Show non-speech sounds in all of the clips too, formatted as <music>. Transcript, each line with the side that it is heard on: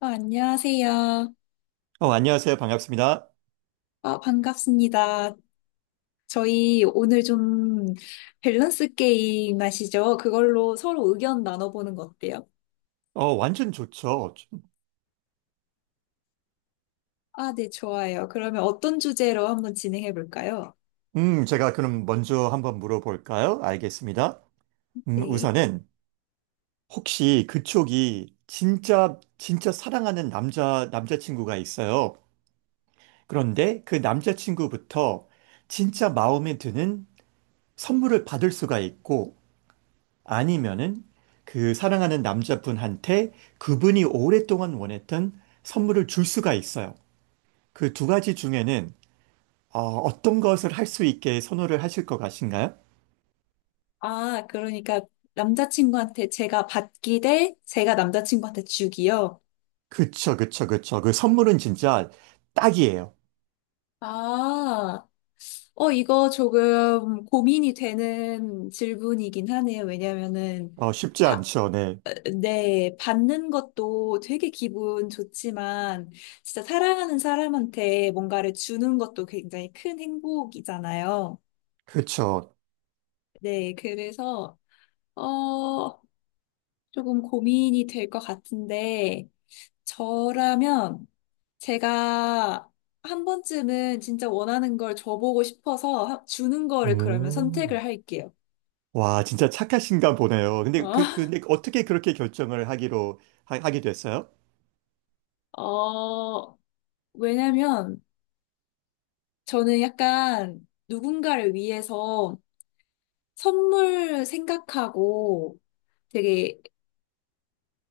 left: 안녕하세요.
right: 안녕하세요. 반갑습니다.
left: 반갑습니다. 저희 오늘 좀 밸런스 게임 아시죠? 그걸로 서로 의견 나눠보는 거 어때요?
right: 완전 좋죠.
left: 아, 네, 좋아요. 그러면 어떤 주제로 한번 진행해 볼까요?
right: 제가 그럼 먼저 한번 물어볼까요? 알겠습니다.
left: 네.
right: 우선은 혹시 그쪽이 진짜, 진짜 사랑하는 남자친구가 있어요. 그런데 그 남자친구부터 진짜 마음에 드는 선물을 받을 수가 있고 아니면은 그 사랑하는 남자분한테 그분이 오랫동안 원했던 선물을 줄 수가 있어요. 그 두 가지 중에는 어떤 것을 할 수 있게 선호를 하실 것 같으신가요?
left: 아, 그러니까 남자친구한테 제가 받기 대 제가 남자친구한테 주기요.
right: 그쵸, 그쵸, 그쵸. 그 선물은 진짜 딱이에요.
left: 아, 이거 조금 고민이 되는 질문이긴 하네요. 왜냐면은
right: 쉽지
left: 바-
right: 않죠, 네.
left: 네, 받는 것도 되게 기분 좋지만, 진짜 사랑하는 사람한테 뭔가를 주는 것도 굉장히 큰 행복이잖아요.
right: 그쵸.
left: 네, 그래서, 어, 조금 고민이 될 것 같은데, 저라면 제가 한 번쯤은 진짜 원하는 걸 줘보고 싶어서 주는 거를 그러면
right: 오.
left: 선택을 할게요.
right: 와, 진짜 착하신가 보네요. 근데
left: 어, <laughs>
right: 근데 어떻게 그렇게 결정을 하게 됐어요?
left: 어, 왜냐면 저는 약간 누군가를 위해서 선물 생각하고 되게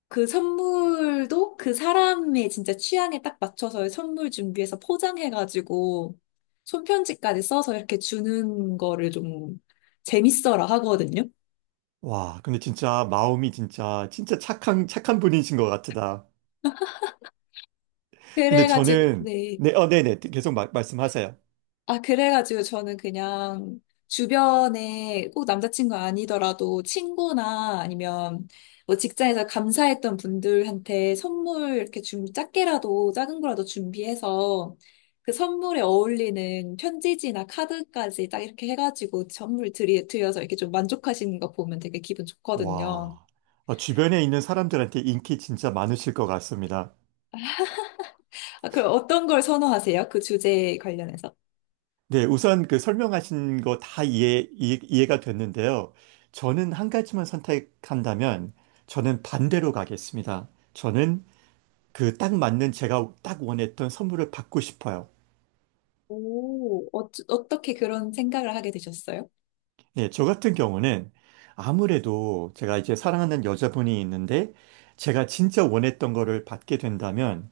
left: 그 선물도 그 사람의 진짜 취향에 딱 맞춰서 선물 준비해서 포장해가지고 손편지까지 써서 이렇게 주는 거를 좀 재밌어라 하거든요.
right: 와, 근데 진짜 마음이 진짜, 진짜 착한, 착한 분이신 것 같다. 근데
left: 그래가지고,
right: 저는,
left: 네.
right: 네, 네네. 계속 말씀하세요.
left: 아, 그래가지고 저는 그냥 주변에 꼭 남자친구 아니더라도 친구나 아니면 뭐 직장에서 감사했던 분들한테 선물 이렇게 좀 작게라도 작은 거라도 준비해서 그 선물에 어울리는 편지지나 카드까지 딱 이렇게 해가지고 드려서 이렇게 좀 만족하시는 거 보면 되게 기분 좋거든요.
right: 와, 주변에 있는 사람들한테 인기 진짜 많으실 것 같습니다.
left: 아, 그럼 어떤 걸 선호하세요? 그 주제에 관련해서?
right: 네, 우선 그 설명하신 거 다 이해가 됐는데요. 저는 한 가지만 선택한다면 저는 반대로 가겠습니다. 저는 그 딱 맞는 제가 딱 원했던 선물을 받고 싶어요.
left: 오, 어떻게 그런 생각을 하게 되셨어요?
right: 예, 저 같은 경우는 아무래도 제가 이제 사랑하는 여자분이 있는데 제가 진짜 원했던 거를 받게 된다면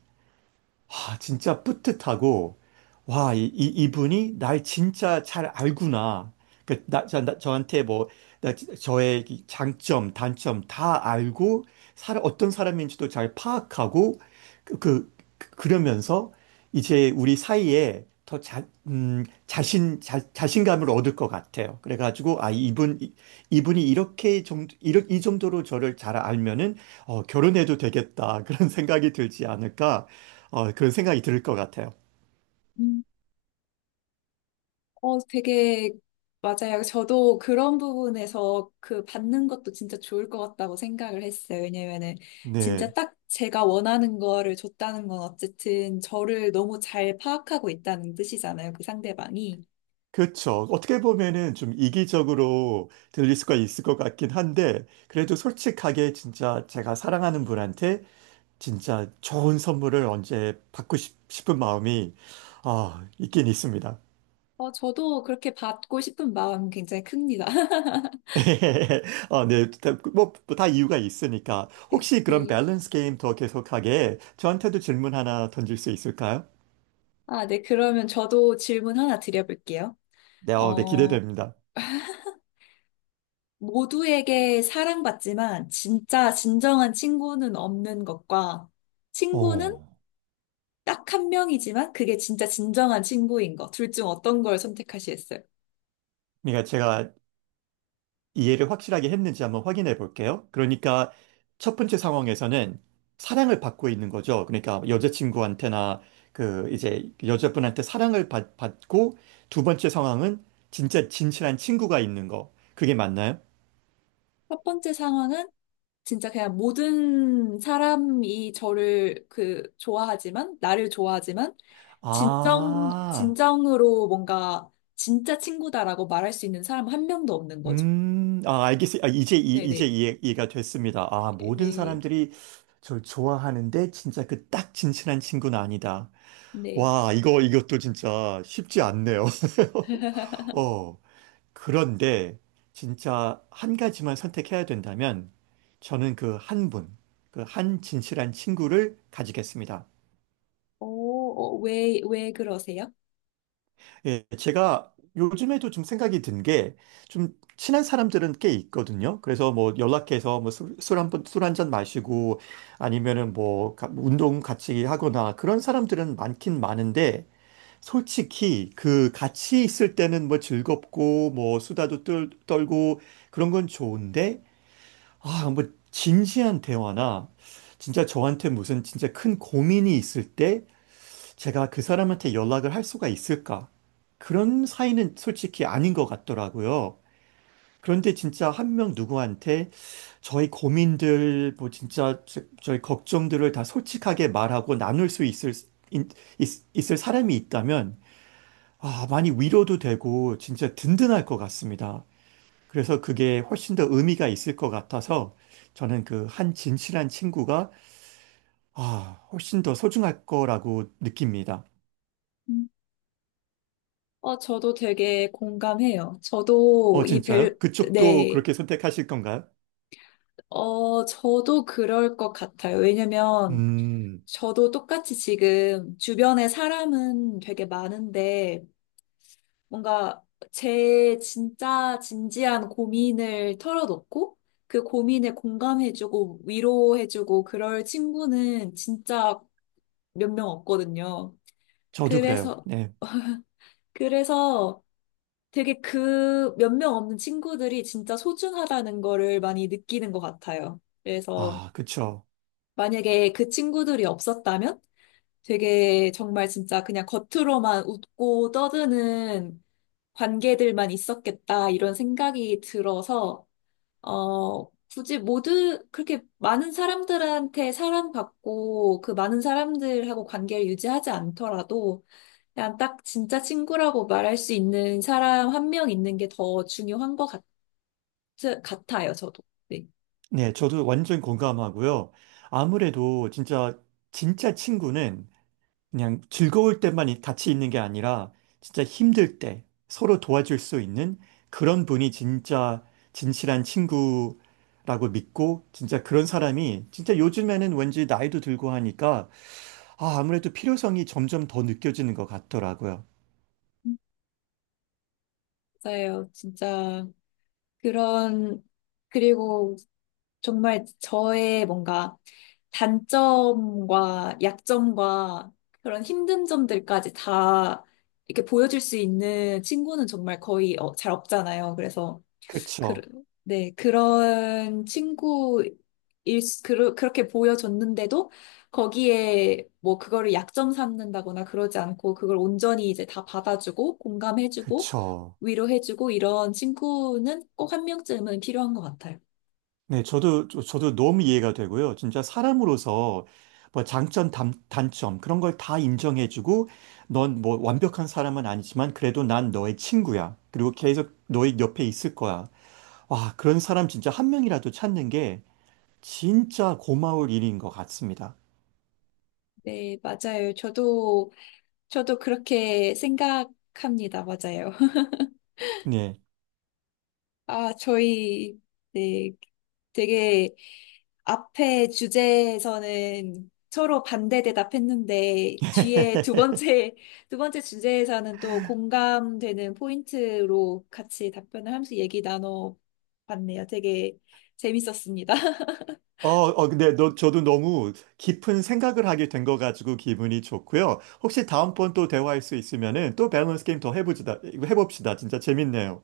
right: 아, 진짜 뿌듯하고, 와, 이분이 날 진짜 잘 알구나. 저한테 뭐, 저의 이 장점, 단점 다 알고, 어떤 사람인지도 잘 파악하고, 그러면서 이제 우리 사이에 더 자신감을 얻을 것 같아요. 그래가지고, 아, 이분이 이 정도로 저를 잘 알면은, 결혼해도 되겠다. <laughs> 그런 생각이 들지 않을까. 그런 생각이 들 것 같아요.
left: 음. 어, 되게 맞아요. 저도 그런 부분에서 그 받는 것도 진짜 좋을 것 같다고 생각을 했어요. 왜냐면은 진짜
right: 네.
left: 딱 제가 원하는 거를 줬다는 건 어쨌든 저를 너무 잘 파악하고 있다는 뜻이잖아요. 그 상대방이.
right: 그렇죠. 어떻게 보면은 좀 이기적으로 들릴 수가 있을 것 같긴 한데, 그래도 솔직하게 진짜 제가 사랑하는 분한테 진짜 좋은 선물을 언제 받고 싶, 은 마음이, 아, 있긴 있습니다.
left: 어, 저도 그렇게 받고 싶은 마음 굉장히 큽니다. <laughs>
right: <laughs> 네. 뭐, 다 이유가 있으니까. 혹시 그런
left: 네.
right: 밸런스 게임 더 계속하게 저한테도 질문 하나 던질 수 있을까요?
left: 아, 네. 그러면 저도 질문 하나 드려볼게요.
right: 네, 네,
left: 어,
right: 기대됩니다.
left: 모두에게 사랑받지만 진짜 진정한 친구는 없는 것과
right: 오.
left: 친구는 딱 한 명이지만 그게 진짜 진정한 친구인 거. 둘 중 어떤 걸 선택하시겠어요?
right: 그러니까 제가 이해를 확실하게 했는지 한번 확인해 볼게요. 그러니까 첫 번째 상황에서는 사랑을 받고 있는 거죠. 그러니까 여자친구한테나 그 이제 여자분한테 사랑을 받고 두 번째 상황은 진짜 진실한 친구가 있는 거. 그게 맞나요?
left: 첫 번째 상황은 진짜 그냥 모든 사람이 저를 그 좋아하지만, 나를 좋아하지만,
right: 아,
left: 진정으로 뭔가 진짜 친구다라고 말할 수 있는 사람 한 명도 없는 거죠.
right: 아, 알겠어요. 아, 이제
left: 네네,
right: 이해가 됐습니다. 아, 모든
left: 네,
right: 사람들이 저를 좋아하는데 진짜 그 딱 진실한 친구는 아니다.
left: 네.
right: 와, 이것도 진짜 쉽지 않네요. <laughs> 어, 그런데 진짜 한 가지만 선택해야 된다면 저는 그 한 진실한 친구를 가지겠습니다.
left: 오.. 어, 어, 왜 그러세요?
right: 예, 제가 요즘에도 좀 생각이 든 게 좀 친한 사람들은 꽤 있거든요. 그래서 뭐 연락해서 뭐 술 한 잔 마시고 아니면은 뭐 운동 같이 하거나 그런 사람들은 많긴 많은데 솔직히 그 같이 있을 때는 뭐 즐겁고 뭐 수다도 떨고 그런 건 좋은데 아, 뭐 진지한 대화나 진짜 저한테 무슨 진짜 큰 고민이 있을 때 제가 그 사람한테 연락을 할 수가 있을까? 그런 사이는 솔직히 아닌 것 같더라고요. 그런데 진짜 한 명 누구한테 저희 고민들, 뭐 진짜 저희 걱정들을 다 솔직하게 말하고 나눌 수 있, 있을 사람이 있다면 아, 많이 위로도 되고 진짜 든든할 것 같습니다. 그래서 그게 훨씬 더 의미가 있을 것 같아서 저는 그 한 진실한 친구가 아, 훨씬 더 소중할 거라고 느낍니다.
left: 음. 어, 저도 되게 공감해요. 저도 이
right: 진짜요?
left: 밸,
right: 그쪽도
left: 네.
right: 그렇게 선택하실 건가요?
left: 어, 저도 그럴 것 같아요. 왜냐면
right: 음,
left: 저도 똑같이 지금 주변에 사람은 되게 많은데 뭔가 제 진짜 진지한 고민을 털어놓고 그 고민에 공감해주고 위로해주고 그럴 친구는 진짜 몇 명 없거든요.
right: 저도 그래요.
left: 그래서,
right: 네.
left: 그래서 되게 그 몇 명 없는 친구들이 진짜 소중하다는 거를 많이 느끼는 것 같아요. 그래서
right: 아, 그쵸.
left: 만약에 그 친구들이 없었다면 되게 정말 진짜 그냥 겉으로만 웃고 떠드는 관계들만 있었겠다 이런 생각이 들어서 어 굳이 모두 그렇게 많은 사람들한테 사랑받고 그 많은 사람들하고 관계를 유지하지 않더라도 그냥 딱 진짜 친구라고 말할 수 있는 사람 한 명 있는 게 더 중요한 것 같아요. 저- 같아요, 저도. 네.
right: 네, 저도 완전 공감하고요. 아무래도 진짜, 진짜 친구는 그냥 즐거울 때만 같이 있는 게 아니라 진짜 힘들 때 서로 도와줄 수 있는 그런 분이 진짜 진실한 친구라고 믿고 진짜 그런 사람이 진짜 요즘에는 왠지 나이도 들고 하니까 아, 아무래도 필요성이 점점 더 느껴지는 것 같더라고요.
left: 맞아요. 진짜 그런, 그리고 정말 저의 뭔가 단점과 약점과 그런 힘든 점들까지 다 이렇게 보여줄 수 있는 친구는 정말 거의 어, 잘 없잖아요. 그래서 그,
right: 그쵸.
left: 네, 그런 친구일, 수- 그러, 그렇게 보여줬는데도 거기에 뭐 그거를 약점 삼는다거나 그러지 않고 그걸 온전히 이제 다 받아주고 공감해주고
right: 그쵸.
left: 위로해주고 이런 친구는 꼭 한 명쯤은 필요한 것 같아요.
right: 네, 저도 너무 이해가 되고요. 진짜 사람으로서 뭐 장점, 단점, 그런 걸 다 인정해주고, 넌 뭐 완벽한 사람은 아니지만, 그래도 난 너의 친구야. 그리고 계속 너의 옆에 있을 거야. 와, 그런 사람 진짜 한 명이라도 찾는 게 진짜 고마울 일인 것 같습니다.
left: 네, 맞아요. 저도 그렇게 생각합니다. 맞아요.
right: 네.
left: 아, 저희, 네, 되게 앞에 주제에서는 서로 반대 대답했는데, 뒤에 <laughs> 두 번째 주제에서는 또 공감되는 포인트로 같이 답변을 하면서 얘기 나눠봤네요. 되게 재밌었습니다.
right: 근데 저도 너무 깊은 생각을 하게 된 거 가지고 기분이 좋고요. 혹시 다음번 또 대화할 수 있으면은 또 밸런스 게임 더 해봅시다. 진짜 재밌네요.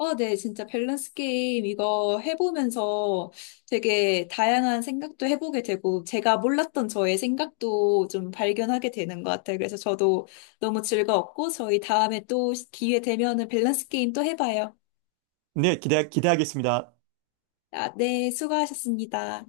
left: 어, 네, 진짜 밸런스 게임 이거 해보면서 되게 다양한 생각도 해보게 되고, 제가 몰랐던 저의 생각도 좀 발견하게 되는 것 같아요. 그래서 저도 너무 즐거웠고, 저희 다음에 또 기회 되면은 밸런스 게임 또 해봐요.
right: 네, 기대하겠습니다.
left: 아, 네, 수고하셨습니다.